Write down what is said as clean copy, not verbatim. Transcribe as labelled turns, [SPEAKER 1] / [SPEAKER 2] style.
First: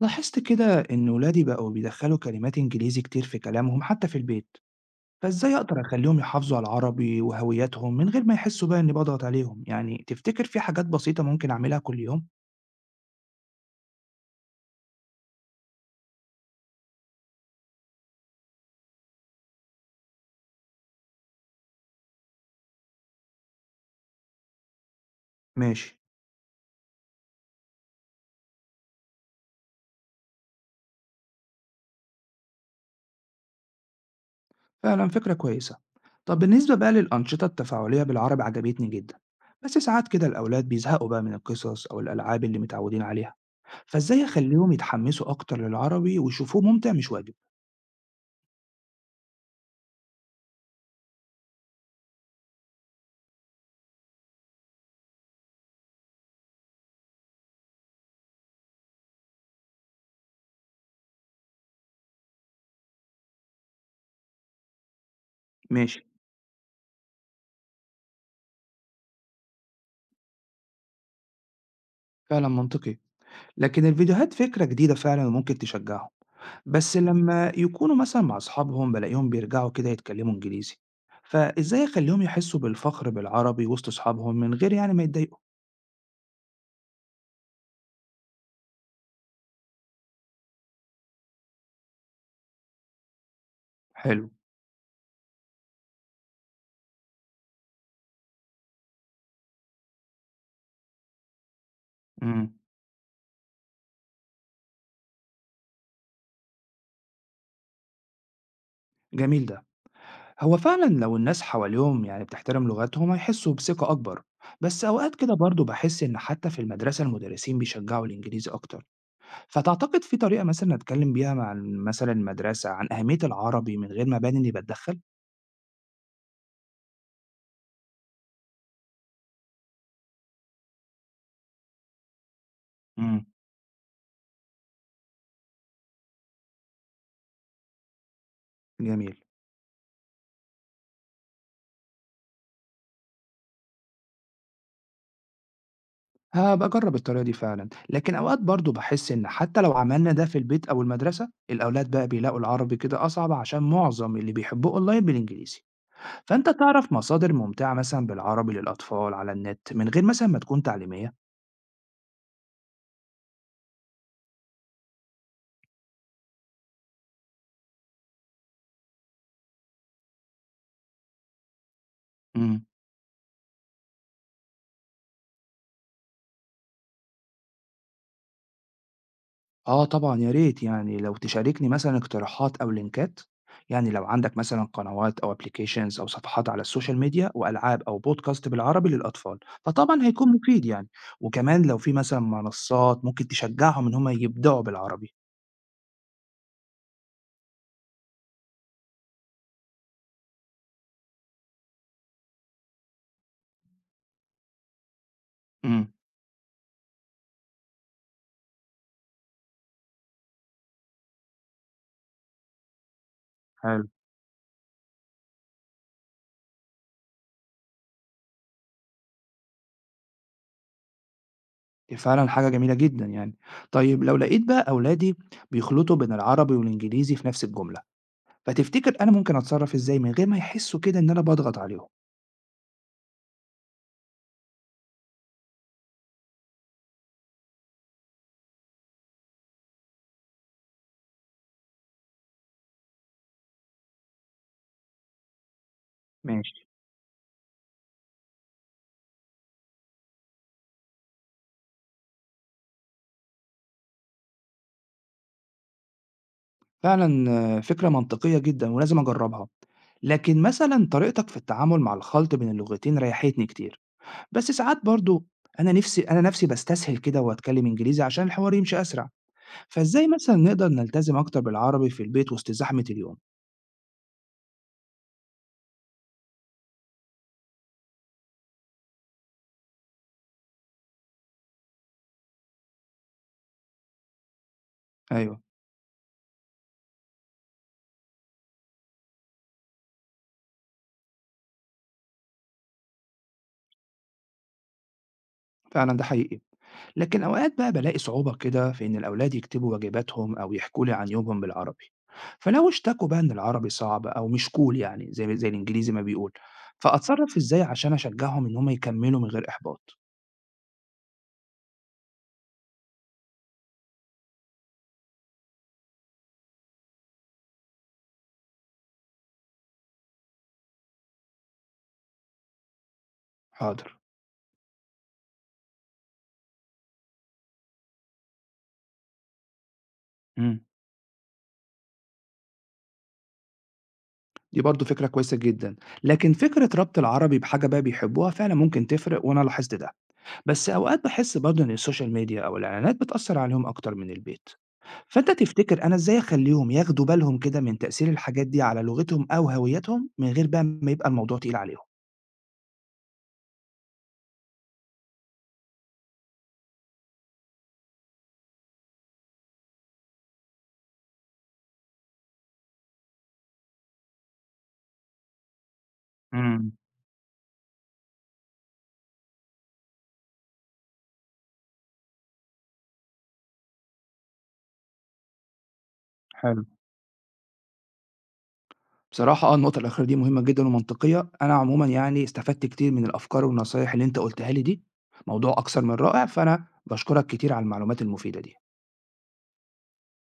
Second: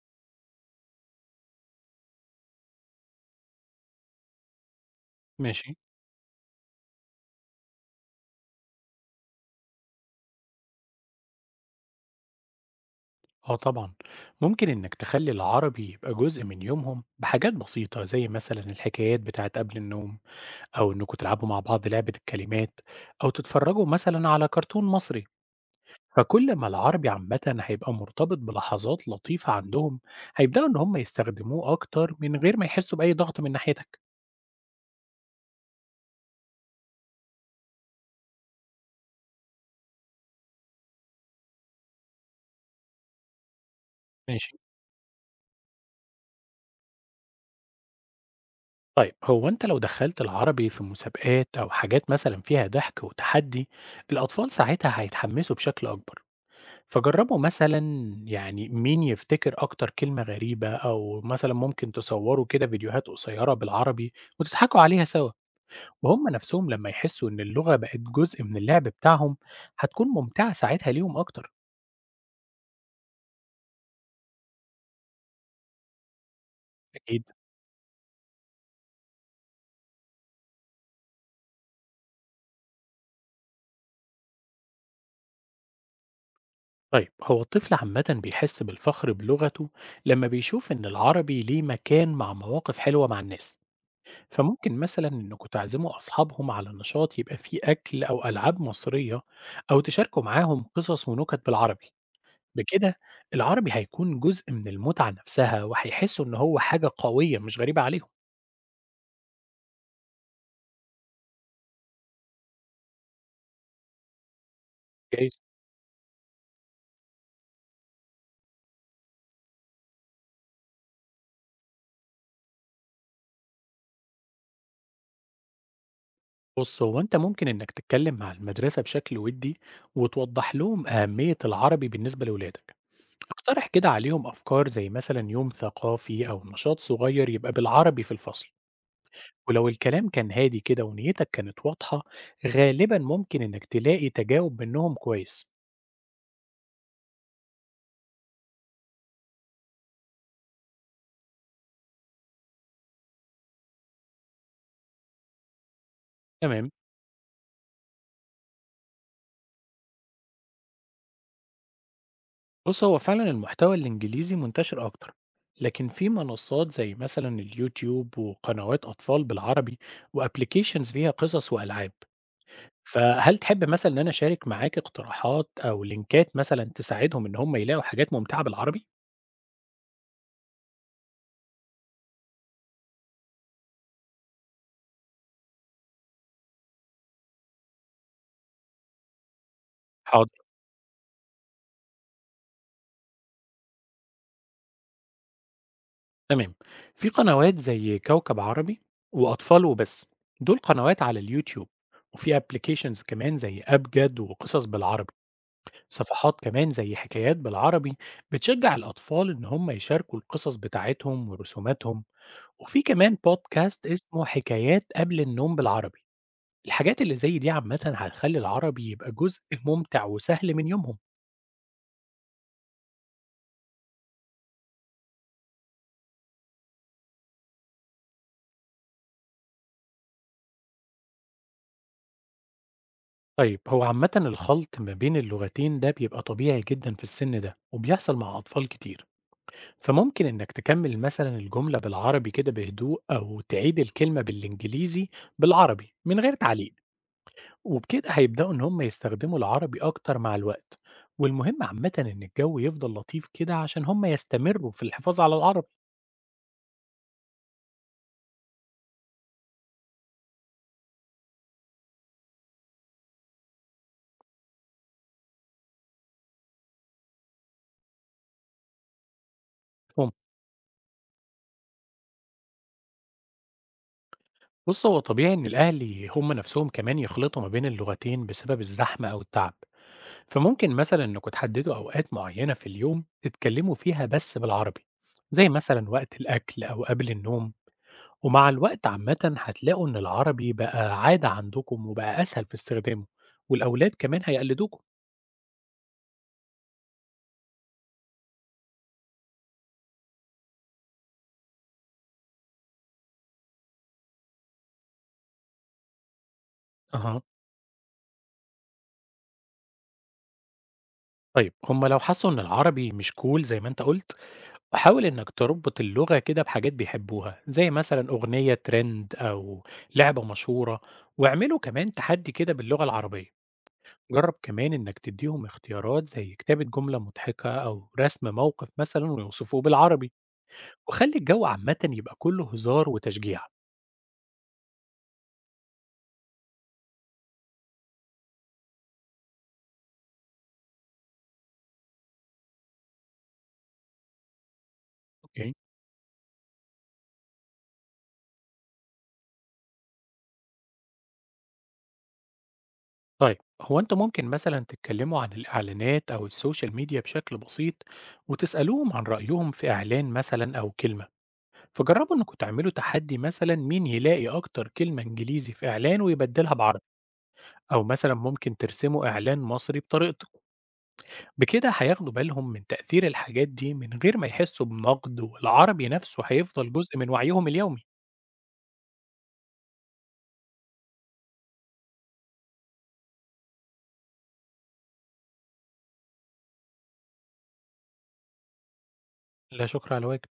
[SPEAKER 1] لاحظت كده إن ولادي بقوا بيدخلوا كلمات إنجليزي كتير في كلامهم حتى في البيت. فإزاي
[SPEAKER 2] ماشي.
[SPEAKER 1] أقدر أخليهم يحافظوا على العربي وهويتهم من غير ما يحسوا بقى إني بضغط عليهم؟ يعني تفتكر في حاجات بسيطة ممكن أعملها كل يوم؟
[SPEAKER 2] اه طبعا، ممكن انك تخلي العربي يبقى جزء من يومهم بحاجات بسيطة زي مثلا الحكايات بتاعت قبل النوم، او انكم تلعبوا مع بعض لعبة الكلمات، او تتفرجوا مثلا على كرتون مصري.
[SPEAKER 1] ماشي.
[SPEAKER 2] فكل ما العربي عامة هيبقى مرتبط بلحظات لطيفة عندهم، هيبدأوا ان هم يستخدموه اكتر من غير ما يحسوا بأي ضغط من ناحيتك.
[SPEAKER 1] فعلا، فكرة كويسة. طب بالنسبة بقى للأنشطة التفاعلية بالعربي عجبتني جدا، بس ساعات كده الأولاد بيزهقوا بقى من القصص أو الألعاب اللي متعودين عليها. فإزاي
[SPEAKER 2] ماشي.
[SPEAKER 1] أخليهم يتحمسوا أكتر للعربي ويشوفوه ممتع مش واجب؟
[SPEAKER 2] طيب هو انت لو دخلت العربي في مسابقات او حاجات مثلا فيها ضحك وتحدي، الاطفال ساعتها هيتحمسوا بشكل اكبر. فجرّبوا مثلًا، يعني مين يفتكر أكتر كلمة غريبة، أو مثلًا ممكن تصوّروا كده فيديوهات قصيّرة بالعربي وتضحكوا عليها سوا،
[SPEAKER 1] ماشي.
[SPEAKER 2] وهُم نَفْسهم لمّا يحسّوا إن اللغة بقت جزء من اللعب بتاعهم، هتكون ممتعة ساعتها ليهم أكتر.
[SPEAKER 1] فعلا، منطقي. لكن الفيديوهات فكرة جديدة فعلا وممكن تشجعهم. بس
[SPEAKER 2] أكيد.
[SPEAKER 1] لما يكونوا مثلا مع أصحابهم بلاقيهم بيرجعوا كده يتكلموا إنجليزي. فإزاي أخليهم يحسوا بالفخر بالعربي وسط أصحابهم من غير يعني ما يتضايقوا؟
[SPEAKER 2] طيب هو الطفل عامةً بيحس بالفخر بلغته لمّا بيشوف إن العربي ليه مكان مع مواقف حلوة مع الناس،
[SPEAKER 1] حلو.
[SPEAKER 2] فممكن مثلًا إنّكم تعزموا أصحابهم على نشاط يبقى فيه أكل أو ألعاب مصرية، أو تشاركوا معاهم قصص ونكت بالعربي.
[SPEAKER 1] امم.
[SPEAKER 2] بكده العربي هيكون جزء من المتعة نفسها وهيحسوا إن هو حاجة قوية مش غريبة عليهم.
[SPEAKER 1] جميل ده. هو فعلا لو الناس حواليهم يعني بتحترم لغتهم هيحسوا بثقة أكبر. بس أوقات كده
[SPEAKER 2] جايز.
[SPEAKER 1] برضو بحس إن حتى في المدرسة المدرسين بيشجعوا الإنجليزي أكتر. فتعتقد في طريقة مثلا أتكلم بيها مع مثلا المدرسة عن أهمية العربي من غير ما أبان إني بتدخل؟
[SPEAKER 2] بص هو أنت ممكن إنك تتكلم مع المدرسة بشكل ودي وتوضح لهم أهمية العربي بالنسبة لولادك.
[SPEAKER 1] امم.
[SPEAKER 2] اقترح كده عليهم أفكار زي مثلا يوم ثقافي أو نشاط صغير يبقى بالعربي في الفصل.
[SPEAKER 1] جميل.
[SPEAKER 2] ولو الكلام كان هادي كده ونيتك كانت واضحة، غالبا ممكن إنك تلاقي تجاوب منهم كويس.
[SPEAKER 1] هابقى أجرّب الطريقة دي فعلًا، لكن أوقات برضه باحس إن حتى لو عملنا ده في البيت أو المدرسة، الأولاد بقى بيلاقوا العربي كده أصعب عشان معظم اللي بيحبوه أونلاين بالإنجليزي. فأنت
[SPEAKER 2] تمام.
[SPEAKER 1] تعرف مصادر ممتعة مثلًا بالعربي للأطفال على النت من غير مثلًا ما تكون تعليمية؟
[SPEAKER 2] بص هو فعلا المحتوى الإنجليزي منتشر أكتر، لكن في منصات زي مثلا اليوتيوب وقنوات أطفال بالعربي، وأبليكيشنز فيها قصص وألعاب.
[SPEAKER 1] إمم.
[SPEAKER 2] فهل تحب مثلا إن أنا أشارك معاك اقتراحات أو لينكات مثلا تساعدهم إن هم يلاقوا حاجات ممتعة بالعربي؟
[SPEAKER 1] آه طبعًا، يا ريت، يعني لو تشاركني مثلًا اقتراحات أو لينكات. يعني لو عندك مثلًا قنوات أو applications أو صفحات على السوشيال ميديا وألعاب أو podcast بالعربي للأطفال، فطبعًا هيكون
[SPEAKER 2] حاضر.
[SPEAKER 1] مفيد يعني. وكمان لو في مثلًا منصات ممكن تشجعهم إن هم يبدعوا بالعربي.
[SPEAKER 2] تمام. في قنوات زي كوكب عربي وأطفال وبس، دول قنوات على اليوتيوب. وفي أبليكيشنز كمان زي أبجد وقصص بالعربي.
[SPEAKER 1] إمم.
[SPEAKER 2] صفحات كمان زي حكايات بالعربي، بتشجع الأطفال إن هم يشاركوا القصص بتاعتهم ورسوماتهم. وفي كمان بودكاست
[SPEAKER 1] حلو،
[SPEAKER 2] اسمه حكايات قبل النوم بالعربي. الحاجات اللي زي دي عامة هتخلي العربي يبقى جزء ممتع وسهل من يومهم.
[SPEAKER 1] دي فعلًا حاجة جميلة جدًا يعني. طيب لو لقيت بقى أولادي بيخلطوا بين العربي والإنجليزي في نفس الجملة، فتفتكر أنا ممكن أتصرف إزاي من غير ما يحسوا كده إن أنا باضغط عليهم؟
[SPEAKER 2] طيب هو عامة الخلط ما بين اللغتين ده بيبقى طبيعي جدا في السن ده وبيحصل مع أطفال كتير. فممكن إنك تكمل مثلا الجملة بالعربي كده بهدوء أو تعيد الكلمة بالإنجليزي بالعربي من غير
[SPEAKER 1] ماشي.
[SPEAKER 2] تعليق. وبكده هيبدأوا إن هم يستخدموا العربي أكتر مع الوقت. والمهم عامة إن الجو يفضل لطيف كده عشان هم يستمروا في الحفاظ على العربي.
[SPEAKER 1] فعلًا. آه، فكرة منطقية جدًا ولازم أجرّبها، لكن مثلًا طريقتك في التعامل مع الخلط بين اللغتين ريحتني كتير. بس ساعات برضه أنا نفسي باستسهل كده وأتكلم إنجليزي عشان الحوار يمشي أسرع. فإزاي
[SPEAKER 2] هم
[SPEAKER 1] مثلًا نقدر نلتزم أكتر بالعربي في البيت وسط زحمة اليوم؟
[SPEAKER 2] بص هو طبيعي إن الأهل هم نفسهم كمان يخلطوا ما بين اللغتين بسبب الزحمة أو التعب. فممكن مثلا إنكم تحددوا أوقات معينة في اليوم تتكلموا فيها بس بالعربي،
[SPEAKER 1] أيوه.
[SPEAKER 2] زي مثلا وقت الأكل أو قبل النوم. ومع الوقت عامة هتلاقوا إن العربي بقى عادة عندكم وبقى أسهل في استخدامه، والأولاد كمان هيقلدوكم.
[SPEAKER 1] فعلًا ده حقيقي. لكن أوقات بقى بلاقي صعوبة كده في إن الأولاد يكتبوا واجباتهم أو يحكوا لي عن يومهم بالعربي. فلو اشتكوا بقى إن العربي صعب أو مش كول، يعني زي الإنجليزي ما بيقول،
[SPEAKER 2] أها.
[SPEAKER 1] فأتصرف إزاي عشان أشجعهم إن هم يكملوا من غير إحباط؟
[SPEAKER 2] طيب هم لو حسوا ان العربي مش كول زي ما انت قلت، وحاول انك تربط اللغة كده بحاجات بيحبوها زي مثلا اغنية ترند او لعبة مشهورة، واعملوا كمان تحدي كده باللغة العربية.
[SPEAKER 1] حاضر.
[SPEAKER 2] جرب كمان انك تديهم اختيارات زي كتابة جملة مضحكة او رسم موقف مثلا ويوصفوه بالعربي.
[SPEAKER 1] مم.
[SPEAKER 2] وخلي الجو عامة يبقى كله هزار وتشجيع.
[SPEAKER 1] دي برضو فكرة كويسة جدا. لكن فكرة ربط العربي بحاجة بقى بيحبوها فعلا ممكن تفرق وأنا لاحظت ده. بس أوقات باحس برضه إن السوشيال ميديا أو الإعلانات بتأثّر عليهم أكتر من البيت. فأنت
[SPEAKER 2] اوكي.
[SPEAKER 1] تفتكر أنا إزاي أخلّيهم ياخدوا بالهم كده من تأثير الحاجات دي على لغتهم أو هويتهم من غير بقى ما يبقى الموضوع تقيل عليهم؟
[SPEAKER 2] طيب هو انتوا ممكن مثلا تتكلموا عن الاعلانات او السوشيال ميديا بشكل بسيط، وتسألوهم عن رأيهم في اعلان مثلا او كلمة. فجربوا انكم تعملوا تحدي مثلا مين يلاقي اكتر كلمة انجليزي في اعلان ويبدلها
[SPEAKER 1] إمم،
[SPEAKER 2] بعربي، او مثلا ممكن ترسموا اعلان مصري بطريقتكم. بكده هياخدوا بالهم من تأثير الحاجات دي من غير ما يحسوا بنقد، والعربي نفسه
[SPEAKER 1] حلو.
[SPEAKER 2] هيفضل جزء من وعيهم اليومي.
[SPEAKER 1] بصراحة آه، النقطة الأخيرة دي مهمة جدًا ومنطقية. أنا عمومًا يعني استفدت كتير من الأفكار والنصايح اللي أنت قُلتها لي دي، موضوع أكثر من رائع، فأنا باشكرك كتير على المعلومات المفيدة دي.
[SPEAKER 2] لا شكر على واجب.